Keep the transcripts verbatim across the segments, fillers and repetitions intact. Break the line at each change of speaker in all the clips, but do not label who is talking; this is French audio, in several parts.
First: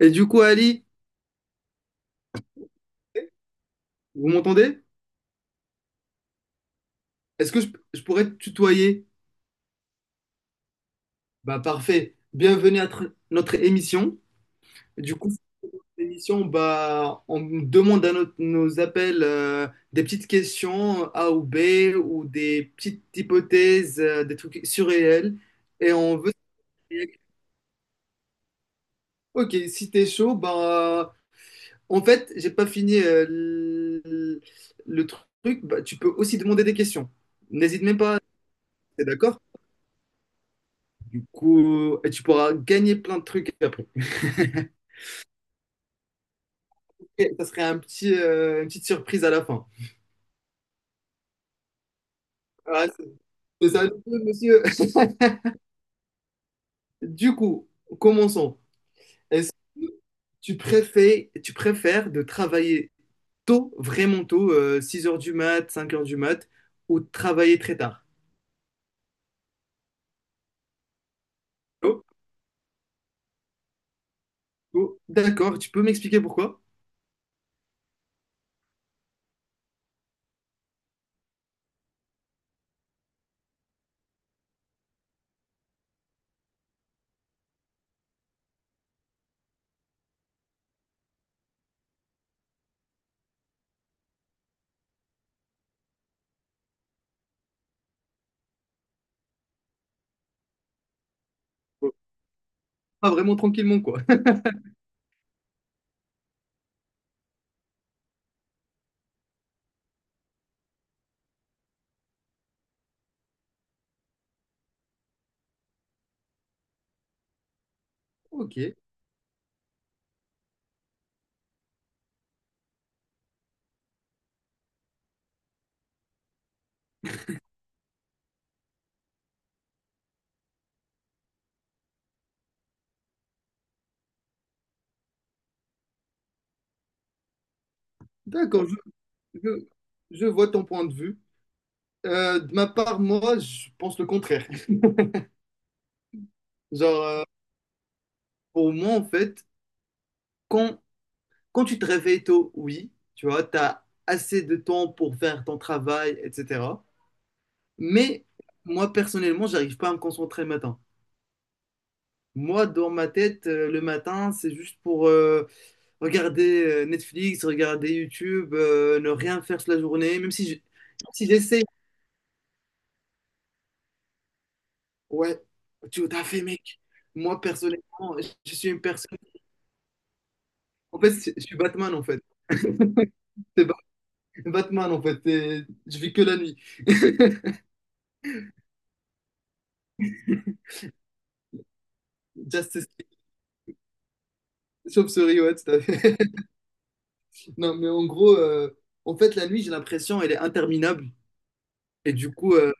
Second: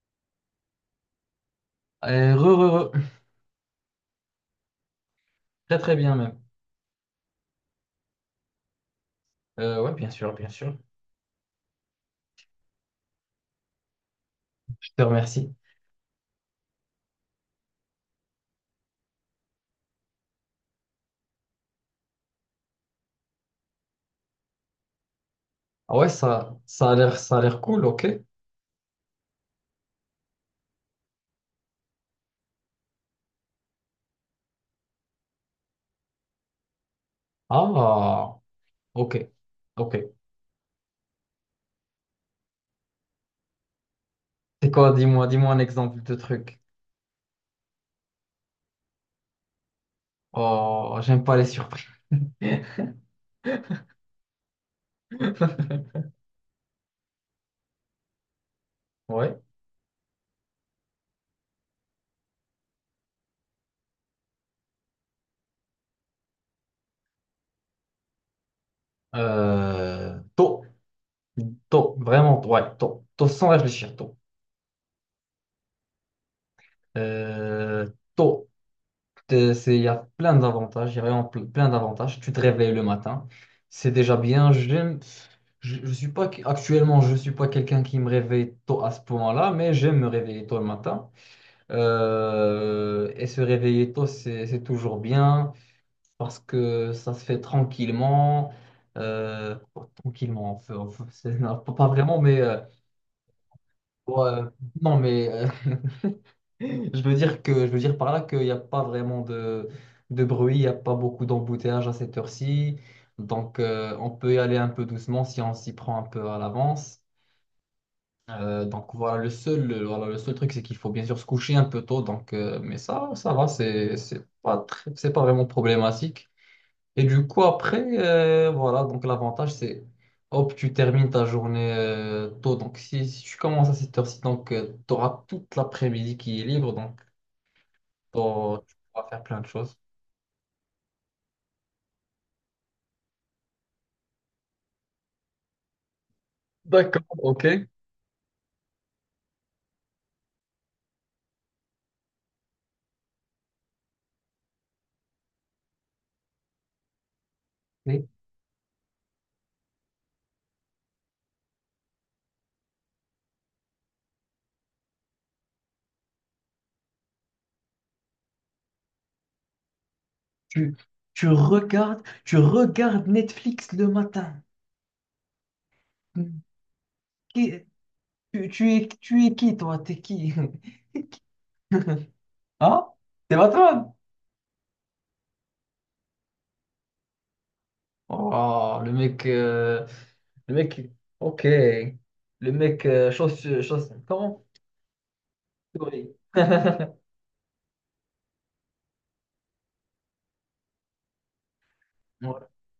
Et du coup, Ali,
Euh, re, re, re.
vous m'entendez?
Très très bien même.
Est-ce que je, je pourrais te tutoyer?
Euh, ouais, bien sûr, bien sûr.
Bah parfait. Bienvenue à tr- notre émission.
Je te
Du coup,
remercie.
cette émission, bah, on demande à nos, nos appels euh, des petites questions A ou B ou des petites hypothèses, euh, des trucs surréels. Et
Ah ouais,
on veut.
ça, ça a l'air, ça a l'air cool, ok.
Ok, si t'es chaud, bah en fait, j'ai pas fini euh, l- le truc. Bah, tu peux aussi demander des questions. N'hésite même pas.
Ah,
T'es
ok,
d'accord?
ok.
Du coup, euh, et tu pourras gagner plein de trucs après.
C'est quoi, dis-moi, dis-moi un exemple de truc.
Et ça serait un petit, euh, une petite surprise à la fin.
Oh, j'aime pas les surprises.
Ah, c'est c'est ça, le jeu, monsieur. Du coup, commençons.
Ouais.
Est-ce que tu préfères, tu préfères de travailler tôt, vraiment tôt, euh, six heures du mat, cinq heures du mat, ou de travailler très tard?
Euh, tôt, tôt,
Oh,
vraiment, ouais, tôt, tôt, sans réfléchir, tôt.
oh, d'accord, tu peux m'expliquer pourquoi?
Euh, tôt. euh, c'est, il y a plein d'avantages, il y a vraiment ple- plein d'avantages. Tu te réveilles le matin, c'est déjà bien. J'aime, je, je suis pas, actuellement, je suis pas quelqu'un qui me réveille tôt à ce point-là, mais j'aime me réveiller tôt le matin. Euh, et se réveiller tôt, c'est, c'est toujours bien parce que ça se fait tranquillement. Euh, bon, tranquillement, enfin fait- c'est- non, pas pas
Oh,
vraiment, mais euh,
pas vraiment tranquillement, quoi.
ouais, non, mais euh, Je veux dire que, je veux dire par là qu'il n'y a pas vraiment de, de bruit, il n'y a pas beaucoup d'embouteillage à cette heure-ci. Donc, euh, on peut y aller un peu doucement si on s'y prend un peu à l'avance.
Ok,
Euh, donc, voilà, le seul, le- voilà, le seul truc, c'est qu'il faut bien sûr se coucher un peu tôt. Donc, euh, mais ça, ça va, c'est, c'est pas très- c'est pas vraiment problématique. Et du coup, après, euh, voilà, donc l'avantage, c'est hop, tu termines ta journée euh, tôt. Donc, si, si tu commences à cette heure-ci, donc, tu auras toute l'après-midi qui est libre. Donc, pour
d'accord,
tu
je,
pourras faire plein de
je-
choses.
je vois ton point de vue. Euh, de ma part, moi, je pense le contraire.
D'accord,
Genre, euh,
ok.
pour moi, en fait, quand, quand tu te réveilles tôt, oui, tu vois, tu as assez de temps pour faire ton travail, et cetera.
Mais
Mais moi, personnellement, j'arrive pas à me concentrer le matin. Moi, dans ma tête, euh, le matin, c'est juste pour euh, regarder euh, Netflix, regarder YouTube, euh, ne rien faire sur la journée, même si je-
tu,
même si
tu
j'essaie.
regardes, tu regardes Netflix le matin.
Ouais, tu t'as fait, mec. Moi,
Qui-
personnellement, je
tu,
je suis
tu
une
es,
personne.
tu es qui, toi? T'es qui?
En fait, je je suis Batman, en fait.
Ah, c'est pas
C'est Ba-
toi?
Batman, en fait. Et je vis que la nuit.
Oh, le mec, euh, le mec, ok. Le mec,
Justice
euh, chose, chose, comment?
sauf souris, ouais, tout à
Oui.
fait. Non, mais en gros, euh, en fait, la nuit, j'ai l'impression, elle est interminable. Et du
Ouais,
coup, euh,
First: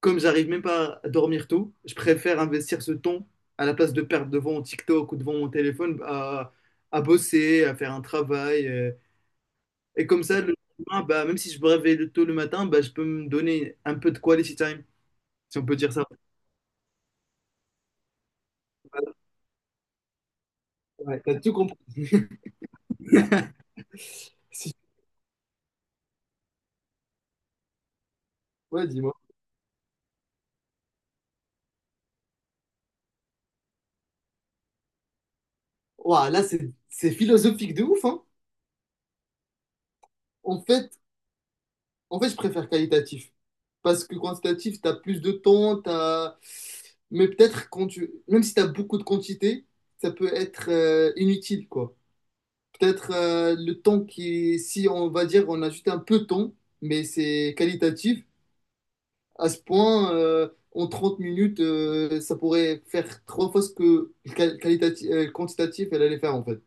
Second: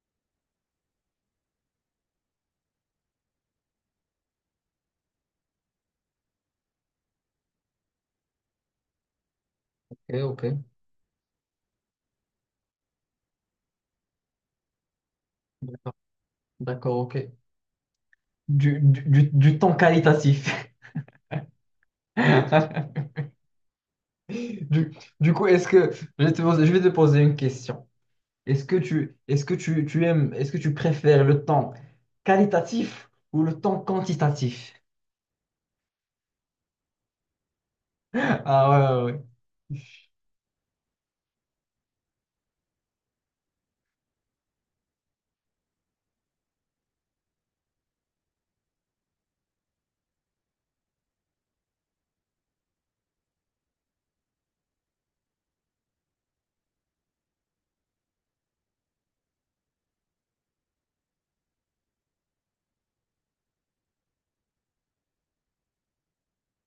comme j'arrive même pas à dormir tôt, je préfère investir ce temps à la place de perdre devant mon TikTok ou devant mon téléphone à, à bosser, à faire un travail. Euh, et
ok,
comme ça, le
ok.
lendemain, bah, même si je me réveille le- tôt le matin, bah, je peux me donner un peu de quality time, si on peut dire
D'accord,
ça.
d'accord, ok. Du, du, du, du temps qualitatif.
Ouais, t'as tout compris. Si,
Du, du coup, est-ce que je vais te poser, je vais te poser une question. Est-ce que
ouais, dis-moi.
tu, est-ce que tu, tu aimes, est-ce que tu préfères le temps qualitatif ou le temps quantitatif?
Ouah, là, c'est c'est philosophique de ouf, hein.
Ah ouais, ouais, ouais.
En fait, en fait, je préfère qualitatif. Parce que quantitatif, tu as plus de temps, t'as… mais peut-être quand tu… même si tu as beaucoup de quantité, ça peut être euh, inutile, quoi. Peut-être euh, le temps qui, si on va dire, on a juste un peu de temps, mais c'est qualitatif, à ce point, euh, en trente minutes, euh, ça pourrait faire trois fois ce que le qual- qualitati- euh, le quantitatif, elle allait faire, en fait.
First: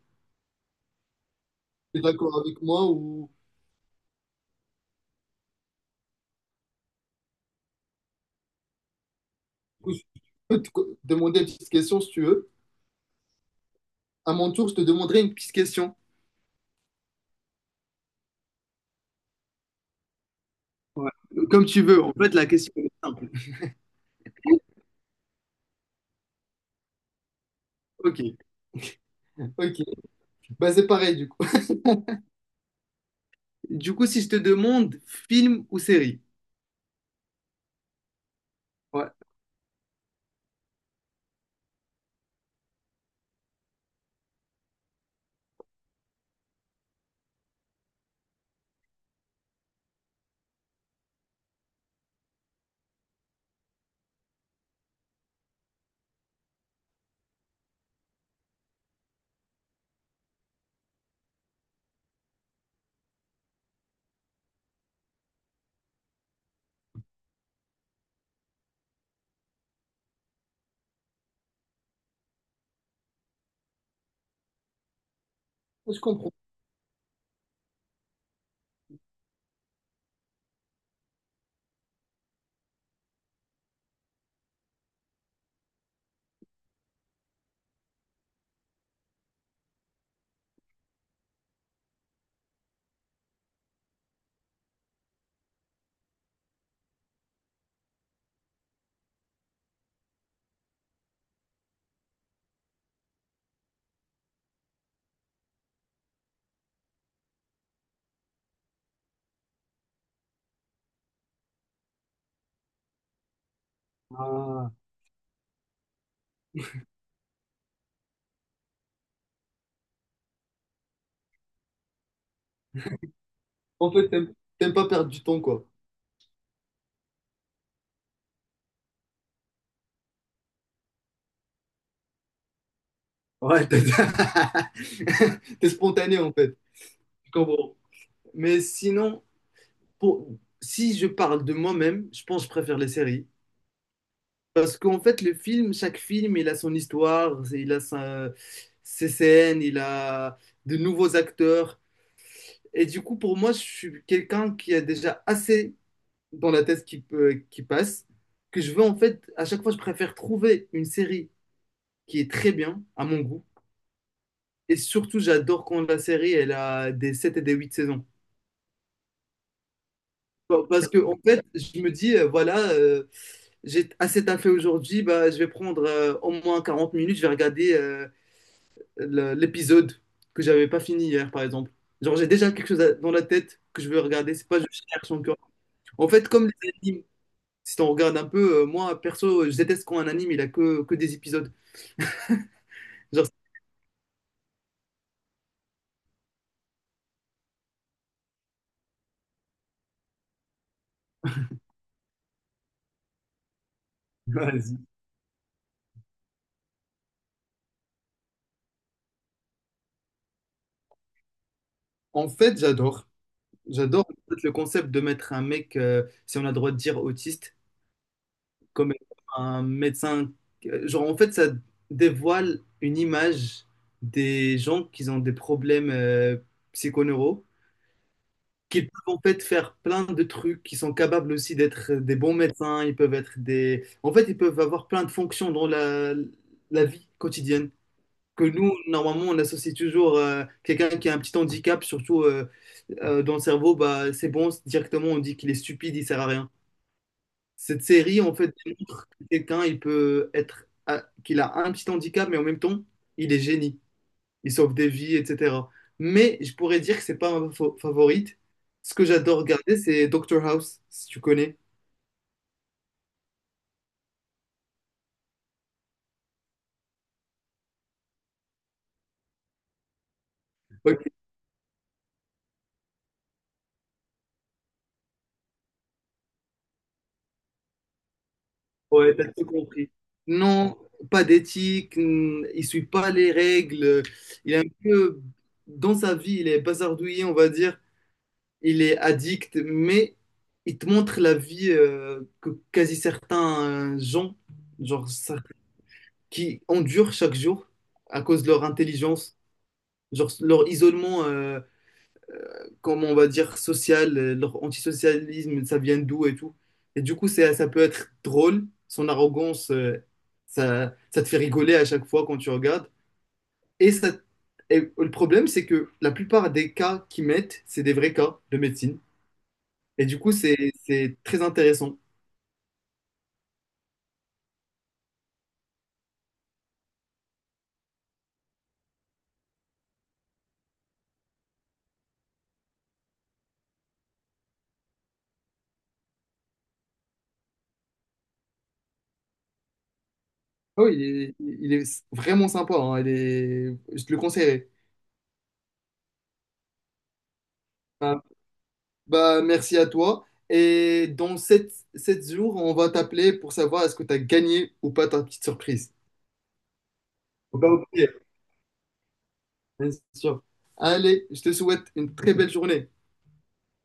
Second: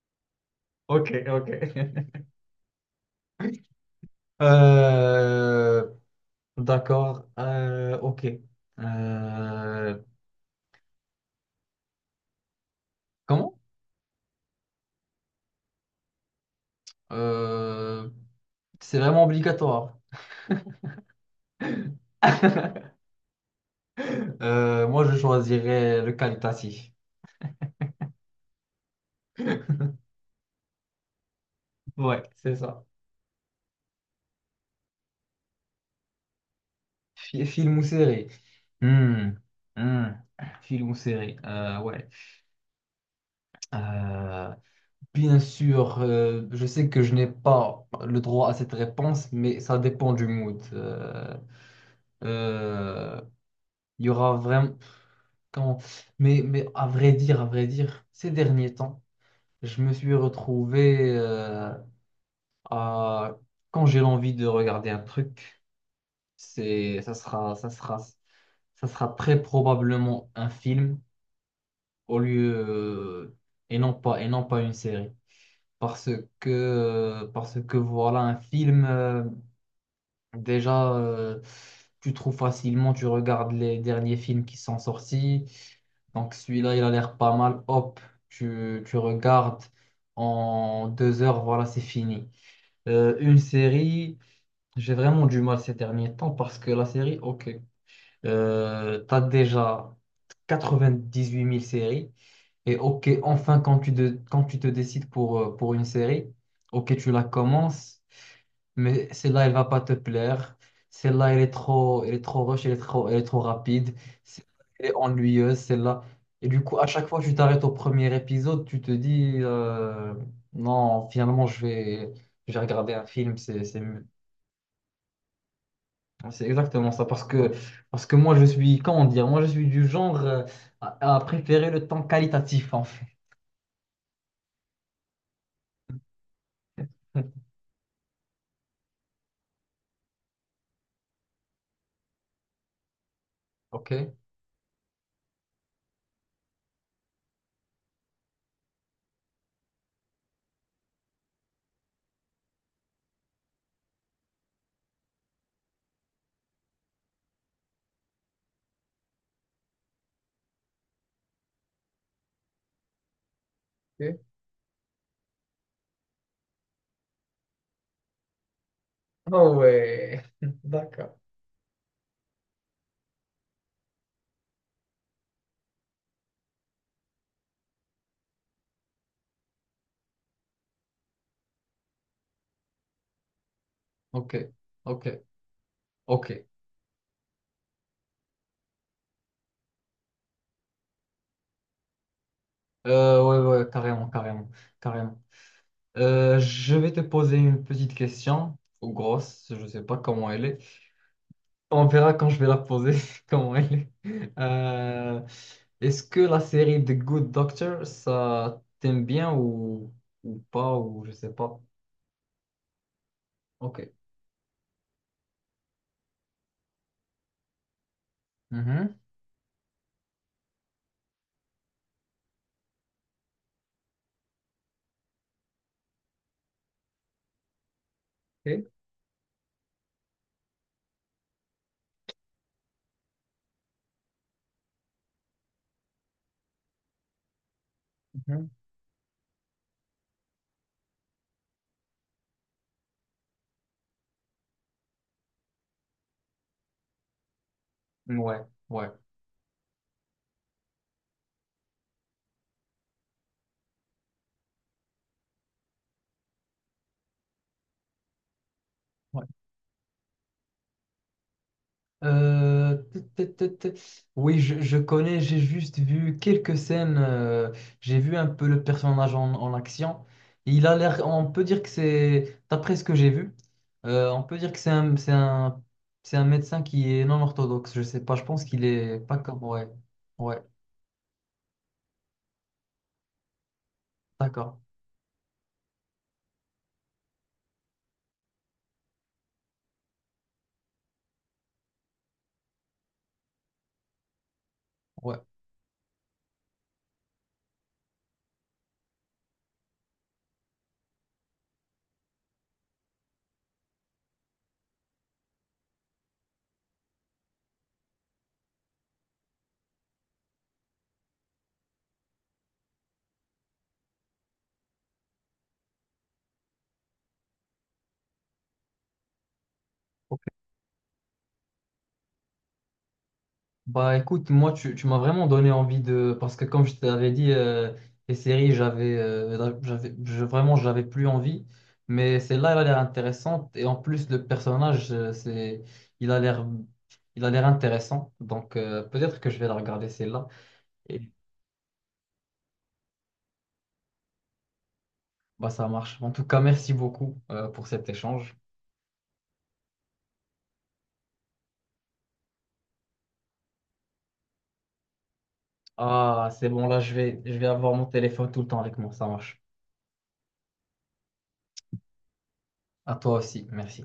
Ok, ok.
Tu es d'accord avec moi ou…
Euh, d'accord. euh, ok.
ou
Euh,
je peux te co- demander une petite question si tu veux.
comment?
À mon tour, je te demanderai une petite question.
Euh, c'est vraiment obligatoire.
Ouais. Comme tu veux. En fait, la question est simple.
Euh, moi, je choisirais le qualitatif.
Ok, ok. Bah, c'est pareil du coup.
Ouais, c'est ça.
Du coup, si je te demande film ou série?
Fi- Film ou série?
Ouais.
Hmm, hmm. Film ou série, euh, ouais. Euh, bien sûr, euh, je sais que je n'ai pas le droit à cette réponse, mais ça dépend du mood. Euh, euh, Il y aura vraiment... Quand... Mais, mais à vrai dire, à vrai dire, ces derniers temps, je me suis retrouvé euh, à... Quand j'ai l'envie de regarder un truc, c'est... ça sera, ça sera, ça sera très probablement un film, au lieu euh, et non pas et non pas une série
Je
parce
comprends.
que euh, parce que voilà, un film, euh, déjà euh, tu trouves facilement, tu regardes les derniers films qui sont sortis, donc celui-là il a l'air pas mal, hop, tu, tu regardes, en deux heures voilà c'est fini. Euh, une série, j'ai vraiment du mal ces derniers temps parce que la série, ok, euh, t'as déjà quatre-vingt-dix-huit mille séries, et ok, enfin, quand tu, de- quand tu te décides pour, euh, pour une série, ok, tu la commences, mais celle-là, elle va pas te plaire. Celle-là, elle est trop, elle est trop rush, elle est trop, elle est trop rapide. Celle-là,
Ah.
elle est ennuyeuse, celle-là. Et du coup, à chaque fois que tu t'arrêtes au premier épisode, tu te dis, euh, non, finalement, je vais, je vais regarder un film. C'est, c'est,
En
mieux.
fait, t'aimes t'aimes pas perdre du temps, quoi.
C'est exactement ça. Parce que, parce que moi, je suis, comment dire, moi, je suis du genre, euh, à, à préférer le temps qualitatif, en fait.
Ouais, t'as… T'es spontané, en fait. Je comprends. Mais sinon, pour… si je parle de moi-même, je pense que je préfère les séries.
Ok?
Parce qu'en fait, le film, chaque film, il a son histoire, il a sa- ses scènes, il a de nouveaux acteurs. Et du coup, pour moi, je suis quelqu'un qui a déjà assez dans la tête qui, peut- qui passe, que je veux en fait, à chaque fois, je préfère trouver une série qui est très bien, à mon goût. Et surtout, j'adore quand la série, elle a des sept et des huit saisons.
Ah ouais,
Pa- Parce que,
d'accord.
en fait, je me dis, euh, voilà, euh, j'ai assez taffé aujourd'hui, bah, je vais prendre euh, au moins quarante minutes, je vais regarder euh, le- l'épisode que j'avais pas fini hier, par exemple. Genre, j'ai déjà quelque chose à- dans la tête que je veux regarder,
Ok,
c'est pas je
ok,
cherche encore. En fait,
ok.
comme les animes, si on regarde un peu, euh, moi, perso, je déteste quand un anime, il a que, que des épisodes.
Euh,
Genre,
ouais, ouais, carrément, carrément, carrément. Euh, je vais te poser une petite question, ou grosse, je sais pas comment elle est. On verra quand je vais la poser, comment elle est.
vas-y.
Euh, est-ce que la série The Good Doctor, ça t'aime bien ou, ou pas, ou je sais pas.
En fait, j'adore.
Ok.
J'adore en fait, le concept de mettre un mec, euh, si on a le droit de dire autiste, comme
Mhm.
un médecin. Euh, genre, en fait, ça dévoile une image des gens qui ont des problèmes euh, psychoneuraux,
Ok.
qu'ils peuvent en fait faire plein de trucs, qui sont capables aussi d'être des bons médecins, ils peuvent être des… En fait, ils peuvent avoir plein de fonctions dans la, la vie quotidienne. Que nous, normalement, on associe toujours euh, quelqu'un qui a un petit handicap, surtout euh, euh, dans le cerveau, bah, c'est bon, c'est- directement on dit qu'il est stupide, il sert à rien. Cette
Mhm.
série, en
Ouais,
fait,
ouais,
démontre que quelqu'un, il peut être, à- qu'il a un petit handicap, mais en même temps, il est génie, il sauve des vies, et cetera. Mais je pourrais dire que c'est pas ma fa- favorite. Ce que
ouais.
j'adore regarder, c'est Doctor House, si tu connais.
Euh, tut, tut, tut, tut. Oui, je, je connais, j'ai juste vu quelques scènes, euh, j'ai vu un peu le personnage en, en action. Il a l'air, on peut dire que c'est, d'après ce que j'ai vu, euh, on peut dire que c'est un, c'est un, c'est un médecin qui est non orthodoxe, je sais pas, je pense qu'il est
Ouais,
pas
t'as
comme,
tout
ouais,
compris.
ouais,
Non, pas d'éthique, hmm, il suit pas les règles, il
d'accord,
est un peu, dans sa vie, il est bazardouillé, on va dire, il est addict, mais il te montre la vie euh, que quasi certains euh, gens, genre,
ouais.
ça- qui endurent chaque jour à cause de leur intelligence, genre leur isolement, euh, comment on va dire, social, euh, leur antisocialisme, ça vient d'où et tout. Et du coup, c'est, ça peut être drôle. Son arrogance, euh, ça, ça te fait rigoler à chaque fois quand tu regardes. Et ça, et le problème, c'est que la plupart des cas qu'ils mettent, c'est des vrais cas de médecine. Et du coup, c'est, c'est très intéressant.
Bah écoute, moi tu, tu m'as vraiment donné envie de... Parce que comme je t'avais dit, euh, les séries, j'avais, euh, j'avais, je- vraiment, j'avais plus envie. Mais celle-là, elle a l'air intéressante. Et en plus, le personnage, euh, c'est, il a l'air, il a l'air intéressant. Donc euh, peut-être que je vais la regarder celle-là.
Oh, il
Et
est, il est vraiment sympa, hein. Il est, je te le conseillerais.
bah ça marche. En tout cas, merci beaucoup euh, pour cet
Bah,
échange.
bah, merci à toi. Et dans sept sept jours, on va t'appeler pour savoir est-ce que tu as gagné ou pas ta petite surprise.
Ah, c'est bon, là, je vais, je vais
Faut pas
avoir mon
oublier,
téléphone tout le temps avec moi. Ça marche.
bien sûr. Allez, je te souhaite une très belle journée.
À toi aussi, merci.